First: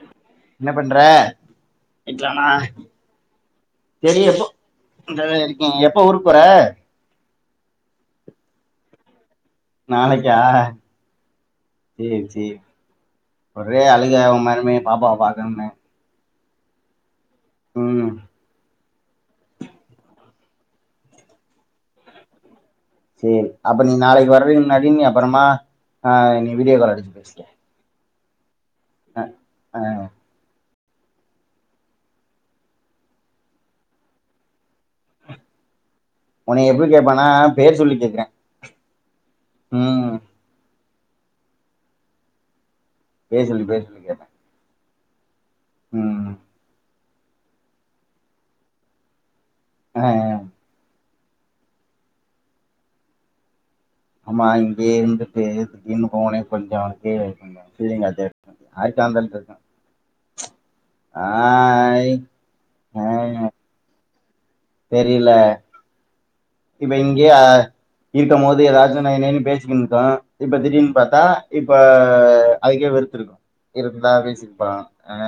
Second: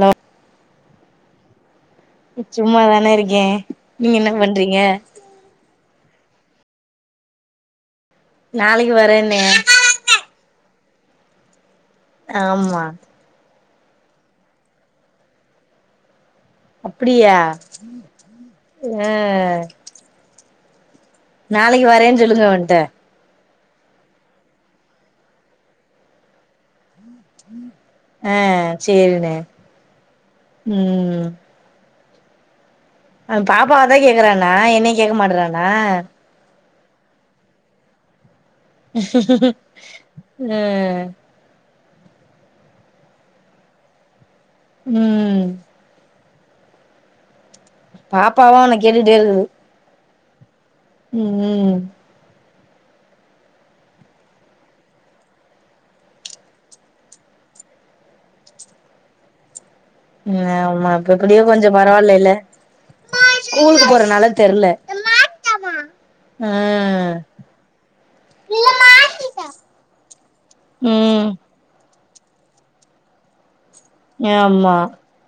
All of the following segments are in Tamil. லா என்ன பண்ற வீட்லனா சும்மாதானே இருக்கே நீங்க சரி என்ன எப்போ பண்றீங்க இருக்கேன் எப்ப ஊருக்கு போற நாளைக்கு வரேன் நாளைக்கா சேரி சேரி ஆமா ஒரே அழுக உங்க மருமவே பாப்பாவ பாக்கணும்னு அ அப்டியா ம் அ நாளைக்கு வரேன்னு சொல்லுங்க அவன்ட்ட அப்ப நீ நாளைக்கு வர்றீங்காடின் அப்புறமா அ நீ வீடியோ கால் அடிச்சிர் [inaudible] அ சேரினே ம் அ பாப்பாவ தா கேக்குறானா என்னய கேட்க மாட்றானா உன்னய எப்டி கேப்பானா பேர் சொல்லி கேட்கறே உஹ் பேர்சொலி பேர்சொல்லி கேப்பே ம் ம் பாப்பாவு உன்ன கேட்டுட்டே இருக்குது ஆ ஆ... உம் ம் ம் அம்மா இங்கயே இருந்துட்டு இன்னு போனே கொஞ்சோ கீழ இருந்த பிள்ளைங்க அத எடுத்து அது சாய்ந்ரோ பேசு ஆ மத்தபடி கொஞ்சோ ஆய் பரவாயில்லல்ல ஆ ஸ்கூலுக்கு போறது நால தெரியல ஆ இப்ப இங்கேயே இருக்கம் போது ஏதாவது நய்யு நய்யுனு பேசிக்கினு இருக்கு இப்ப திடீர்னு பாத்தா ம் இப்ப ஆ அதுக்கே வெறுத்து இருக்கு இருந்தா பேசியிப்பா ஆமா ஆ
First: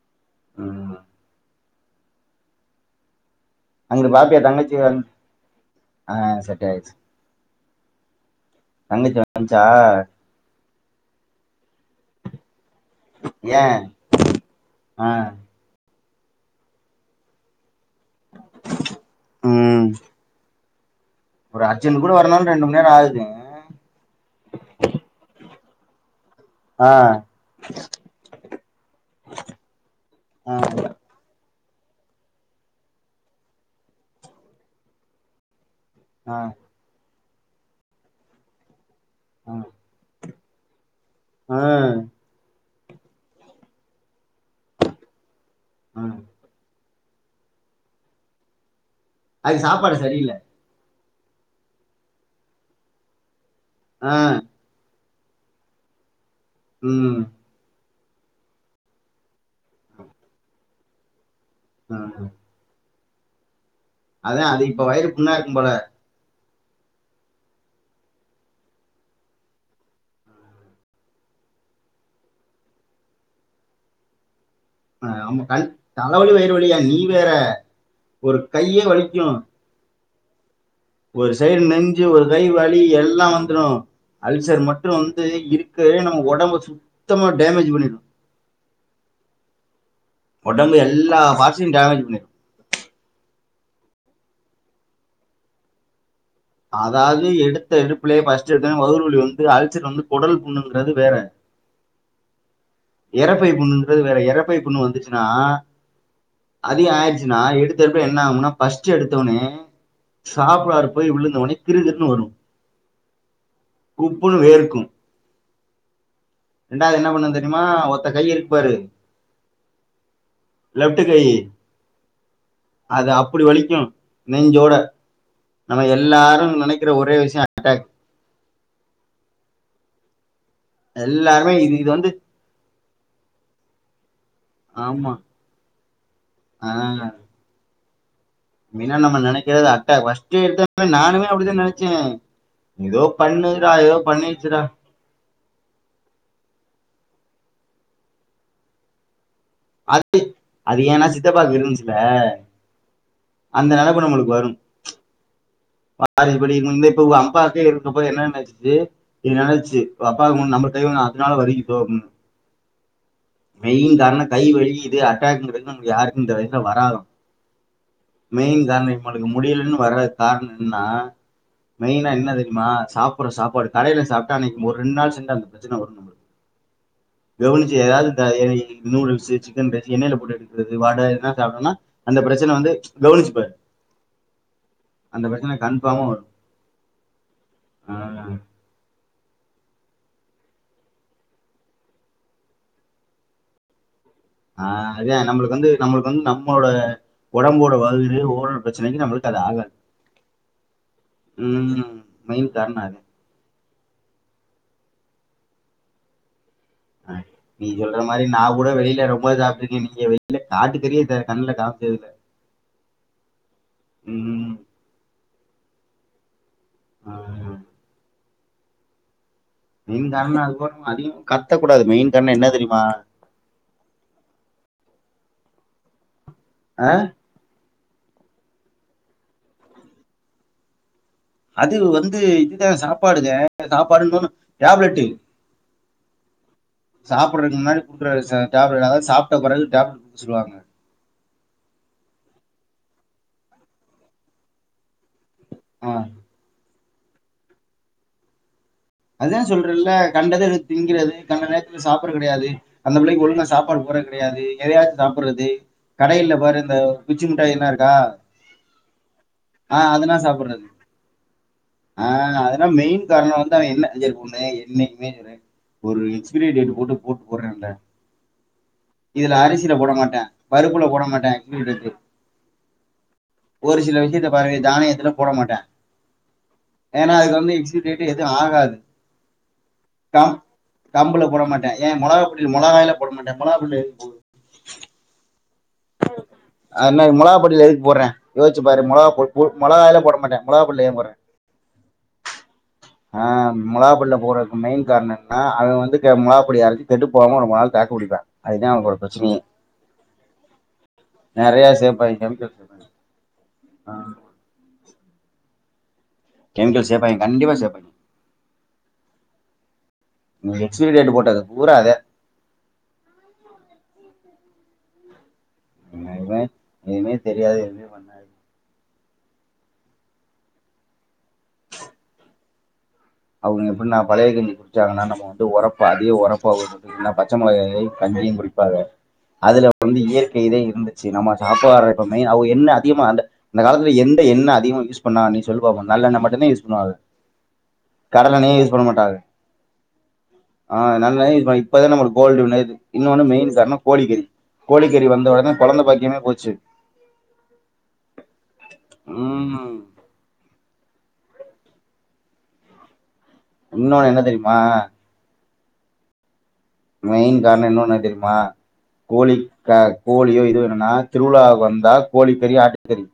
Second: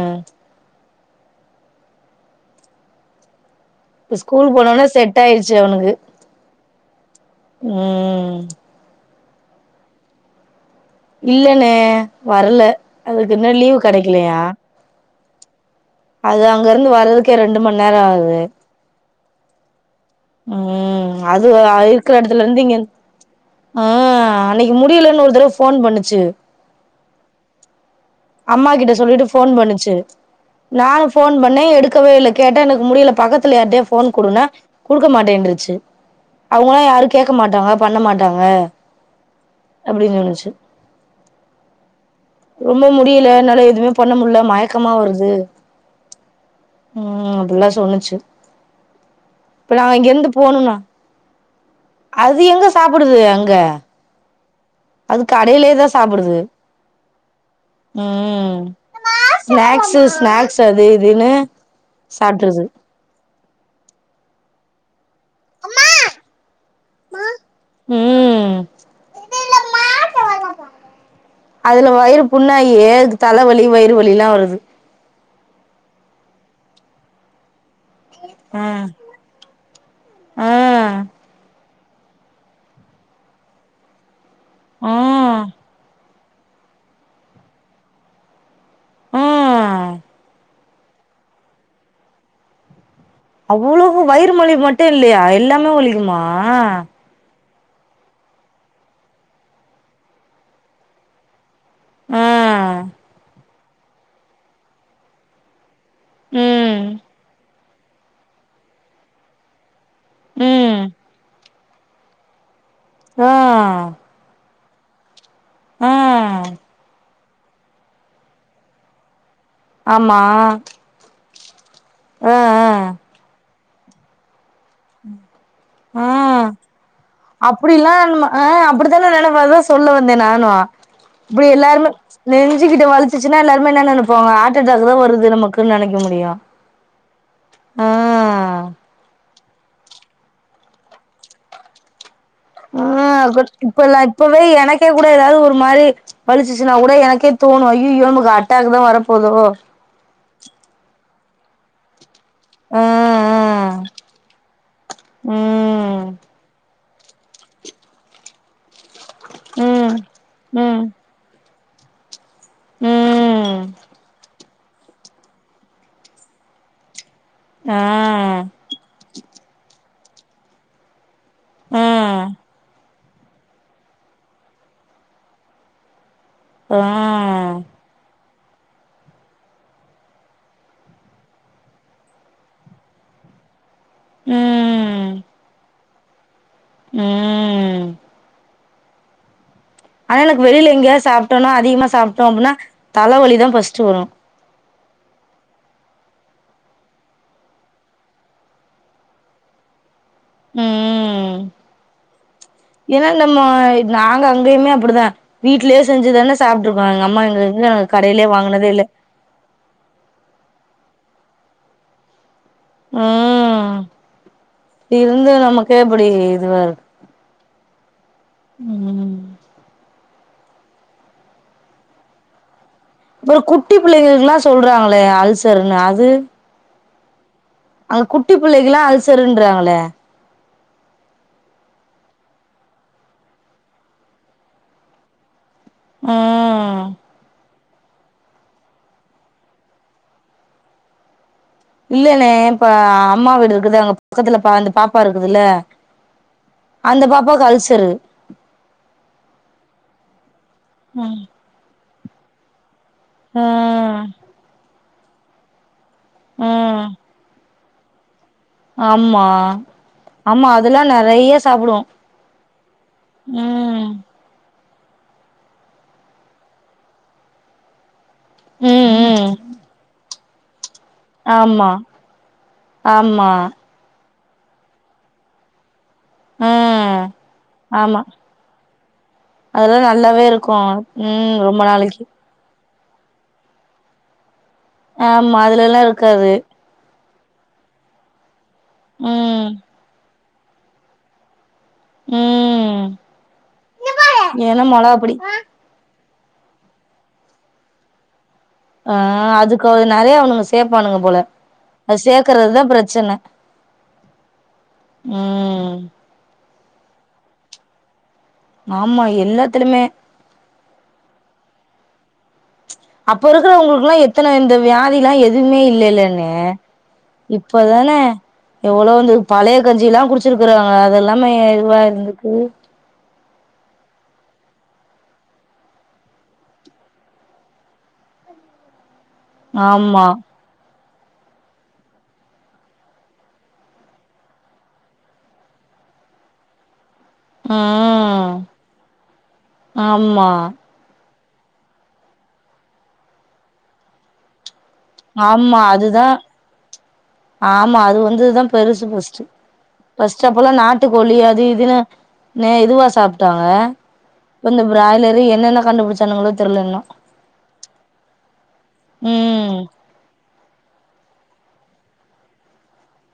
உம் ஆமா அங்குட்டு இப்ப பாப்பியா ஸ்கூல் தங்கச்சி போனோனே வந் செட் ஆயிடுச்சு அவனுக்கு ஆ செட் ஆயிடுச்சு உம் இன்னைக்கு வந்துச்சா இல்லனே வரல அதுக்கு இன்னு ஏ லீவு கெடக்கலையா ஆ அது அங்க இருந்து வர்றதுக்கே ரெண்டு மணி நேர ஆகுது உம் உம் அது ஆ இருக்ற இடத்ல வரணுன்னு இருந்து ரெண்டு இங்க மண் நேரோ ஆகுது ஆ அன்னைக்கு முடியலன்னு ஒரு தடவ ஃபோன் பண்ணுச்சு ஆ அம்மா கிட்ட சொல்லிட்டு போன் பண்ணுச்சு ஆ நானு போன் பண்ணே எடுக்கவே இல்ல கேட்டா எனக்கு முடியல பக்கத்துல யாரிட்டயா ஃபோன் குடுனா குடுக்க மாட்டேருச்சு ஆ ஆ அவங்களா யாருக்கு கேக்க மாட்டாங்க பண்ண மாட்டாங்க அப்டினு நெனச்சு ஆ ரொம்ப முடியல என்னால எதுவுமே பண்ண முடில மயக்கமா வருது ஆ உம் அப்டில்லா சொன்னுச்சு அது இப்ப நா சாப்பாடு இங்க இருந்து சரியில்ல போணுனா அது எங்க சாப்டுது அங்க ஆ அது கடயிலே தா சாப்டுது ம் ம் ஸ்நாக்ஸ்சு ஸ்நாக்ஸ் ட்ட அது இதுனு ஆ சாப்டுறது அதா அது இப்ப வயிறு புண்ணா இருக்கும் போல ம் அதுல வயிறு புண்ணாயி அதுக்கு தலவலி வயிறு வலில்லா வருது ஆ ஆமா கண் தலவலி வயிறுவலியா நீ வேற ஒரு ஆ கையே வலிக்கு ஆ ஒரு கை வலி எல்லா வந்துரு அல்சர் மட்டு ஆ வந்து இருக்கவே நம்ம ஒடம்ப சுத்தமா டேமேஜ் பண்ணிரு ம் ஒடம்பு எல்லா பாட்ஸயு டேமேஜ் பன்னிரு அவ்ளவு வயிறு மொழி மட்டு இல்லையா எல்லாமே வலிக்குமா அதாவது எடு த்த எடுப்புலயே ஃபர்ஸ்ட் எடுத்த உடனே வவுறு வலி வந்து அல்சர் வந்து குடல் புண்ணுங்கிறது வேற ஆ எறட் இறப்பை புண்ணுகிறது வேற எறப்பை புண்ணு வந்துச்சுன்னா ம் அதிக ஆயிடுச்சுனா எடுத் சிலபேர் என்ன ஆவுனா ஃபர்ஸ்ட் எடுத்த உடனே ம் சாப்பாடு போய் விழுந்து உனே கிருகிருன்னு வரு ஆ கும் ஆ ரெண்டாவது என்ன பண்ணுந்த யாம்மா ஒத்த கை இருக்குபாரு ஆமா அ அ அது அப்படி வலிக்கும் நெஞ்சோட நம்ம எலு நே ம் அப்டிலா நம் அ அப்டிதனே நினைப்போ அதா சொல்ல வந்தே நா [unintelligible] இப்டி இது இது எல்லாருமே வந்து நெஞ்சுகிட்ட வலிச்சிச்சின்னா எல்லாருமே என்ன நெனப் ப்போ ஹார்ட் அட்டாக் தா வருது நமக்கு நெனைக் ஆ மெயினா நம்ம நெனைக்கிறது அத் ஃபஸ்ட் எடுத்த அப்போ நானுமே அப்டிதா நெனச்சேன் ஆ இப்பல்லா இப்பவே எனக்கே கூட ஏதாவது ஒரு மாரி வலிச்சிச்சுன்னா கூட எனக்கே தோணும் ஐயோயோ நமக்கு ஆட்டாக்குதா வர போதோ அது அது ஏன்னா சித்தப்பாக்கு இருந்துச்சில அ அந்த நெனப்பு நம்மளுக்கு வரும் ம் யாருக்கு எப்டி இருக்கும்னோ உங்க அப்பாக்கு இருக்கும்போது என்ன நடந்துச்சு இது நெனைச்சி ம் ஓ அப்பாக்கு முன் நம்ம ம் [unintelligible] அதனால வருகி [unintelligible] ம் இது அட்டாக்குக்கிறது நமக்கு யாருக்கும் இந்த வயசுல வராதம் ஆ மெயின் காரணோ [unintelligible] முடியலன்னு வராது காரணம் என்ன ஆ மெயினா என்ன தெரிமா சாப் அப்றோ சாப்பாடு கடைல சாப்ட்டா அன்னிக்கு ஒரு ரெண்டு நாள் சென்றால் அந்த பிரச்சன வரு நம்மளுக்கு ஆ கவனிச்சு [unintelligible] நூடுல்ஸு சிக்கன் ரைஸ் எண்ணெயில போட்டு எடுக்கிறது வடை இத சாப்பிட்டனா அந்த பிரச்சன வந்து கவனிச்சிப்பாரு ம் அந்த பிரச்சன கண் [unintelligible] ம் ஆ ஆனா எனக்கு வெளியில எங்கேயாது சாப்ட்டேனா அதிகமா சாப்ட்டோ அப்டின்னா தலவலி தா ஃபஸ்ட் வரும் ஆ அதன் நம்மளுக்கு வந்து நம்மளுக்கு வந்து நம்மோட ஓடம்போட வயிறு ஓரல் பிரச்சனக்கு நம்மளுக்கு அது ஆகாது ம் ம் மெயின் காரண அது இதான் நம்ம நாங்க அங்கயுமே அப்டிதா வீட்லயே செஞ்சுது தானே அ நீ சொல்ற மாரி நா கூட வாங்குனதே இல்ல வெளியில ரொம்ப சாப்பிட்டு இருக்கன் நீங்க வெளில காட்டு கரி த கண்ல காம்ச்சதுல ம் இருந்த நமக்கு இப்புடி இதுவாரு ஆ ம் ம் மெயின் காரண அது [inaudible] அதிகமா கத்தக்கூடாது மெயின் காரணொ என்ன தெரியு அப்புறொ குட்டி புள்ளைங்களுக்குல்லா சொல்றாங்களே அல் சர்னு அது அ அங்க குட்டி புள்ளைக்குல்லா அல்சருன்றாங்களே அது வந்து இதுதா சாப்பாடுதே சாப்பாடு இன்னோனு டேப்லெட்டு் ம் [unintelligible] டேப்லெட் அதாது சாப்ட பெறகு டேப் சொல்வாங்க இல்லண்ணே இப்ப அம்மா வீடு இருக்குது அங்க பக்கத்துல பா அந்த பாப்பாரு க்குதுல்ல ஆ அந்த பாப்பாக்கு அல்சரு அதா சொல்றெல்ல கண்டத எடுத் திங்கிறது ம் கண்ட நேரத்துல சாப் புற கிடயாது அந்த பிள்ளக்கி ஒழுங்கா சாப்பாடு ம் போர்றது கெடயாது எதையா சாப்புர்றது கடையில்ல பாரு இந்த ம் குச்சி முட்டாய் என்னாருக் குதா ஆமா ஆமா சாப்பிடுறது அதல்லா நறைய சாப்புடு ஆ அதெல்லாம் மெயின் காரணம் ம் [unintelligible] என்னைக்குமே சொல்றெ ஒரு எக்ஸ்பிரி டேட்டு போட்டு போட்டு போர்றென்ல ம் ம் இதுல அரிசில போட மாட்டா பருப் புல போட மாட்டா எக்ஸ்பிரி ஆமா டேட்டு ஆமா ஒரு சில விஷ்யத்த பாருங்க தானியத்துல போட மாட்டா ம் ஏன்னா அதுக்கு வந்து எக்ஸ்பிரி டேட்டு எ ஆகாது அதுல்லா நல்லாவே இருக்கு ம் ரொம்ப நாளக்கி மொளகாய்ல போட மாட்டே மொளகா பொடில எதுக்கு போன்னு ஆமா அது லெல்லா இருக்காது என்ன மொளாகாப்பொடில எதுக்கு போடுறே யோசிச்சு பாரு மொளகா போ ம் மொளகாலயே போட மாட்டே மொளகா பொட்டில் ஏ போறே ம் ஆ மொளகாபொடிள போறக்கு மெயின் என்னமோல அப்டி காரணோ என்னா அது வந்து இந்த மொளகாப்பொடியரச்சி கெட்டு போம ரொம்ப நாள் தாக்கு புடிப்பே ஆ அதுக்குது நிறைய அவனுங்க சேர்பானுங்க போல நிறைய அது சேர்ப்பாங்க கெமிக்கல் சேர்க்கறதுதா சேர்ப்பாங்க பிரச்சனை ம் கெமிக்கல் சேப்பாங்க கண்டிப்பா சேப் ஆமா எல்லாத்துலுமே எக்ஸ்பரி டேட் போட்ட பூரா அதே வியாதிலா எது எதுவுமே இல்லல்லன்னு எதுவுமே எதுவுமே தெரியாது எதுவுமே இப்பதானே பண்ணாது எவ்வளவு வந்து பழைய கஞ்சில்லா குடிச்சிருக்குறாங்க அதெல்லாமே இதுவா இருந்துக்கு அவங்க எப்படின்னா பழைய கஞ்சி குடிச்சாங்கன்னா நம்ம வந்து ஒரப்பு அதே ஒரப்பு அவன்னா பச்சை மிளகாயையு கஞ்சியு குடிப்பாங்க அதுல வந்து ஆமா இயற்கை இதே இருந்து சரி நம்ம சாப்பாடுறப்ப மய எண்ணய அதிகமா அந்த அந்த கால எந்த எண்ணெ அதிகமா யூஸ் பண்ணா நீ சொல்லுபாப்போ நல்லெண்ணெ மட்டுதா யூஸ் பண்ணுவாவ ம் ஆமா நல்லணெயே யூஸ் பண் இப்பதா நம்ம கோல்டு வின்னரு இன்னொன்னு மெயின் காரணோ கோழிக்கறி கோழிக்கறி வந்த உடனே ஆமா குழந்தை அதுதா பாக்கியமே போச்சு ஆமா அது வந்ததுதா பெருசுஸு ஃபஸ்ட்டு உம் ஃபஸ்ட்டு அப்பலா நாட்டு போலி அது இது நு இதுவா சாப் ட்டாங்க இன்னொன்னு என்ன தெரியுமா இப்பந்த பிராய்லரு என்னென்ன கண்டுபிடிச்சானுங்களோ தெர்ல இன்னு மெயின் காரணோ இன்னொன் என்னன்னு தெரியுமா கோழி ம் கோழியோ இதுவு என்னன்னா திருவிழாவுக்கு வந்தா கோழி பெரிய ஆட்டக்கறி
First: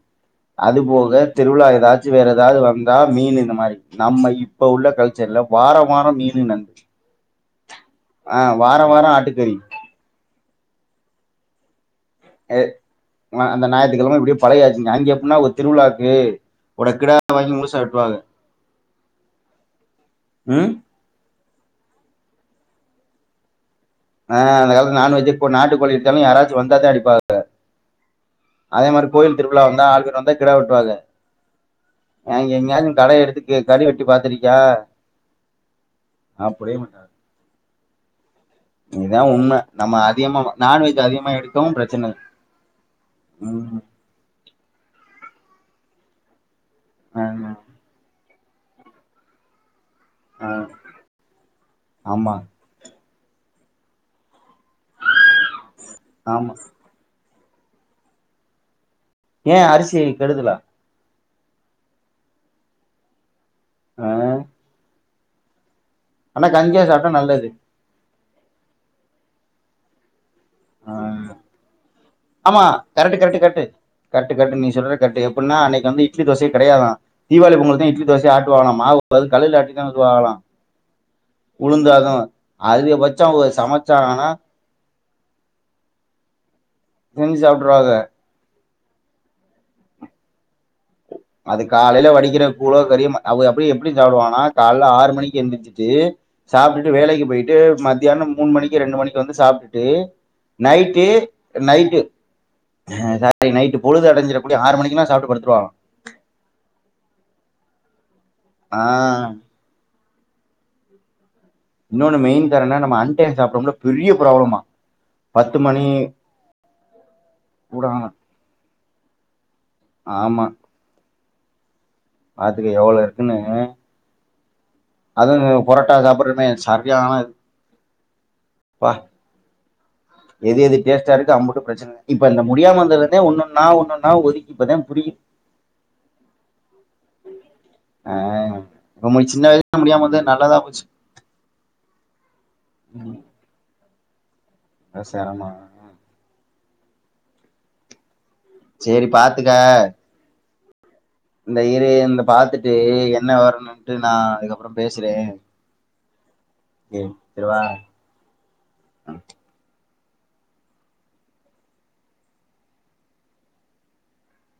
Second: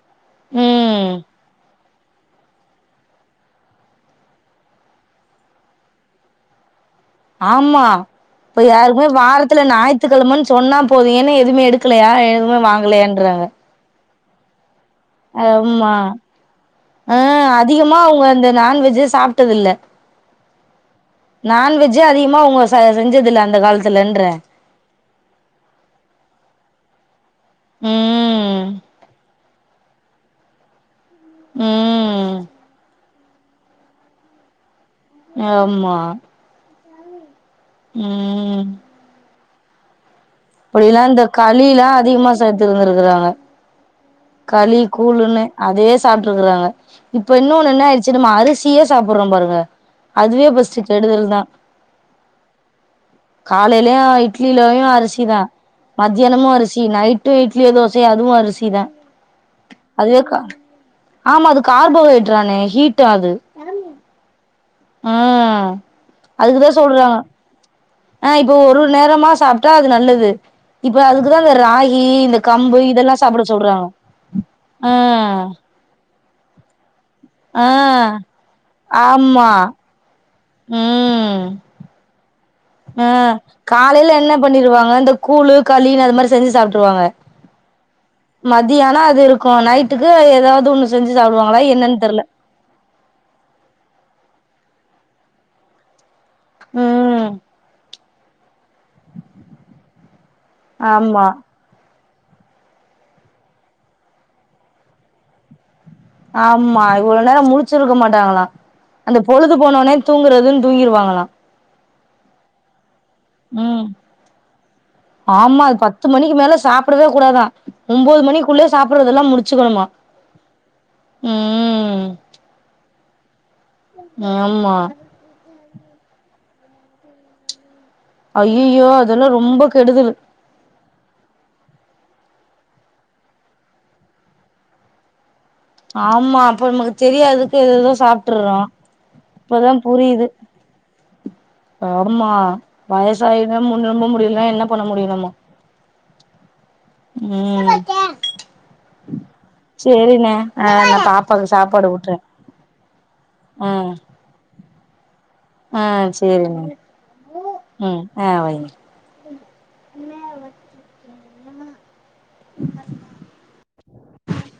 அது ம் போக திருவிழாயதாச் ச்சு வேற ஏதாவது வந்தா மீன் இந்த மாரி நம்ம இப்ப உள்ள கல்ச்சர்ல வாரோ வாரோ மீன் நந்து ஆமா இப்ப யாருக்குமே ஆட்டுக்கறி வாரத்துல ஞாயி்த்துக்கிழமன்னு சொன்னா போது ஏன்ன எதுமே எடு இருக்கலையா எதுவுமே வாங்கலையன்றாங்க பழையா ஆம்மா ஒரு கிடா ஆ வாங்கி முழுசா அதிகமா வெட்டுவாங்க அவங்க அந்த நான்வெஜ்ஜ சாப்ட்டதுல்ல ம் நான்வெஜ்ஜே அதிகமா உங்க செஞ்சதில்ல அந்த காலத்து ஆ அந்தகாலத்துல நான் வெஜ் இப்பரு நாட்டு கோழி எடுத்தாலு யாரச்சு வந்தாதா எடுப்பாக ம் அதே மாரி கோயில் திருவிழா வந்த ஆர்க வந்தா கெடா வெட்டுவாங்க ம் நாங்க எங்கயாதுக் கடை எடு க்கு கறி வெட்டி பாத்ருக்கியா ஆம்மா ம் இதா உண்ம நம்மாத் அப்டிலா இந்த களிலா அதிகமா சேர்த்துருந்திருக்கறாங்க ம் களி கூளுன்னு அதே சாப்ட்ருக்குறாங்க ஆ இப்ப இன்னொன்னு என்ன ஆய்டுச்சு நம்ம அரிஸ் சியே சாப்பறோ பாருங்க அதுவே ஆ ஃபஸ்ட் கெடுதல் தா ஆமா காலலயே ஆய் இட்லிலயு அரிசி தா மத்தியானமு ஆமா அரிசி நைட் டு இட்லியோ தோசையா அதுவு அரிசி தா ஏ அரிசி கெடுதலா ஆமா அது கார்போஹைட்ரானே ஹீட்டா அது ஆ ஆ ஆனா கஞ்சியா சாப்ட்டா நல்லது ஆ இப்போ ஒரு ஒரு நேரமா சாப்ட்டா அது நல்லது ஆ இப்ப அதுக்குதா இந்த ராகி இந்த ஆமா கம்பு இதெல்லா கரெக்ட் கரெக்ட் சாப்புட கரெக்ட் சொல்றாங்க கரெக்ட் கரெக்ட் நீ சொல்ற கரெக்ட் ம் எப்டின்னா அன்னைக்கு வந்து இட்லி தோசயே கெடையாதா தீவாவளி பொங்கலுக்கு தா இட்லி தோசையை ஆட்டுவாகலா மாவு அது ஆமா கடெய்ல ஆட்டி தா வருவாகலா உளுந்தாத அ காலயில என்ன பண்ணிருவாங்க இந்த கூழு களினு அது மாரி செஞ்சு சாப்டு செஞ்சு சாப்ட்ருவாக தியானா அது இருக்கு நைட்டுக்கு அது எதாவது ஒண்ணு செஞ்சு சாப்டுவாங்களா அது என்னன்னு காலைல தெர்ல வடிக்கிற கூழோ களியோ ம் அவுக அப்டி எப்டி சாப்டுவாங்கனா கால்ல ஆறு மணிக்கி எந்திரிச்சுட்டு சாப்ட்டுட்டு வேலக்கு ம் பேய்ட்டு மத் மத்யானோ மூணு மணிக்கு ரெண்டு மணிக்கு வந்து சாப்ட்டுட்டு நைட்டு ஆமா நைட்டு ஆ சரி நைட்டு பொழுது அடஞ்சரக்குள்ளயு ஆறு மணிக்கல்லா சாப்ட்டு படுத்துருவாகளா ஆமா இவ்ளோ நேரோ முழிச்சிருக்க மா ட்டாங்களா அந்த ஆ பொழுது போனவுன்னே தூங்கறதுன்னு தூங்கிருவாங்களா இன்னொன்னு மெயின் காரணோ நம்ம அன் ம் ஆமா அது பத்து மணிக்கு மேல சாப்படவே கூடாதா. கூட ஆகலாம் ஒம்போது மணிக்குள்ளயே சாப்படறதெல்லா முடிச்சுக்கணுமா. ஆமா ம் பாத்துக்க எவ்ளோ இருக்குன்னு ஆமா அதுவு புரட்டா சாப்படறமே சரியான ஐயயோ பா அதெல்லா ரொம்ப கெடுதல் எது எது டேஸ்ட்டா இருக்கோ அம்புட்டு பிரச்சன இப்ப இந்த முடியாம இருந்ததுன்னே ஒன்னொன்னா ஒன்னொன்னா ஒதுக்கி இப்பதா புரியு ஆமா அப்ப நமக்கு தெரியாதுக்கு எதெதோ ஆ சாப்ட்டுர்றோ ரொம்ப சின்ன இப்பதா வயசுல முடியாம புரியுது வந்தது நல்லதா போச்சு ஆமா வயசாயினே ரொம்ப முடிய லனா என்ன பண்ண அது முடியு நம்மோ செரமோ ம் சேரி பாத்துக்க சேரிண்ணே ஆ பாப்பாவுக்கு சாப்பாடு ஊட்றே ட்டு எ ன்ன ம் வரணுன்ட்டு நா அதுக்கப் பறோ பேசுறே ஆ சேரிண்ணே சேரி வா உம் ஆ ஆ அ [unintelligible]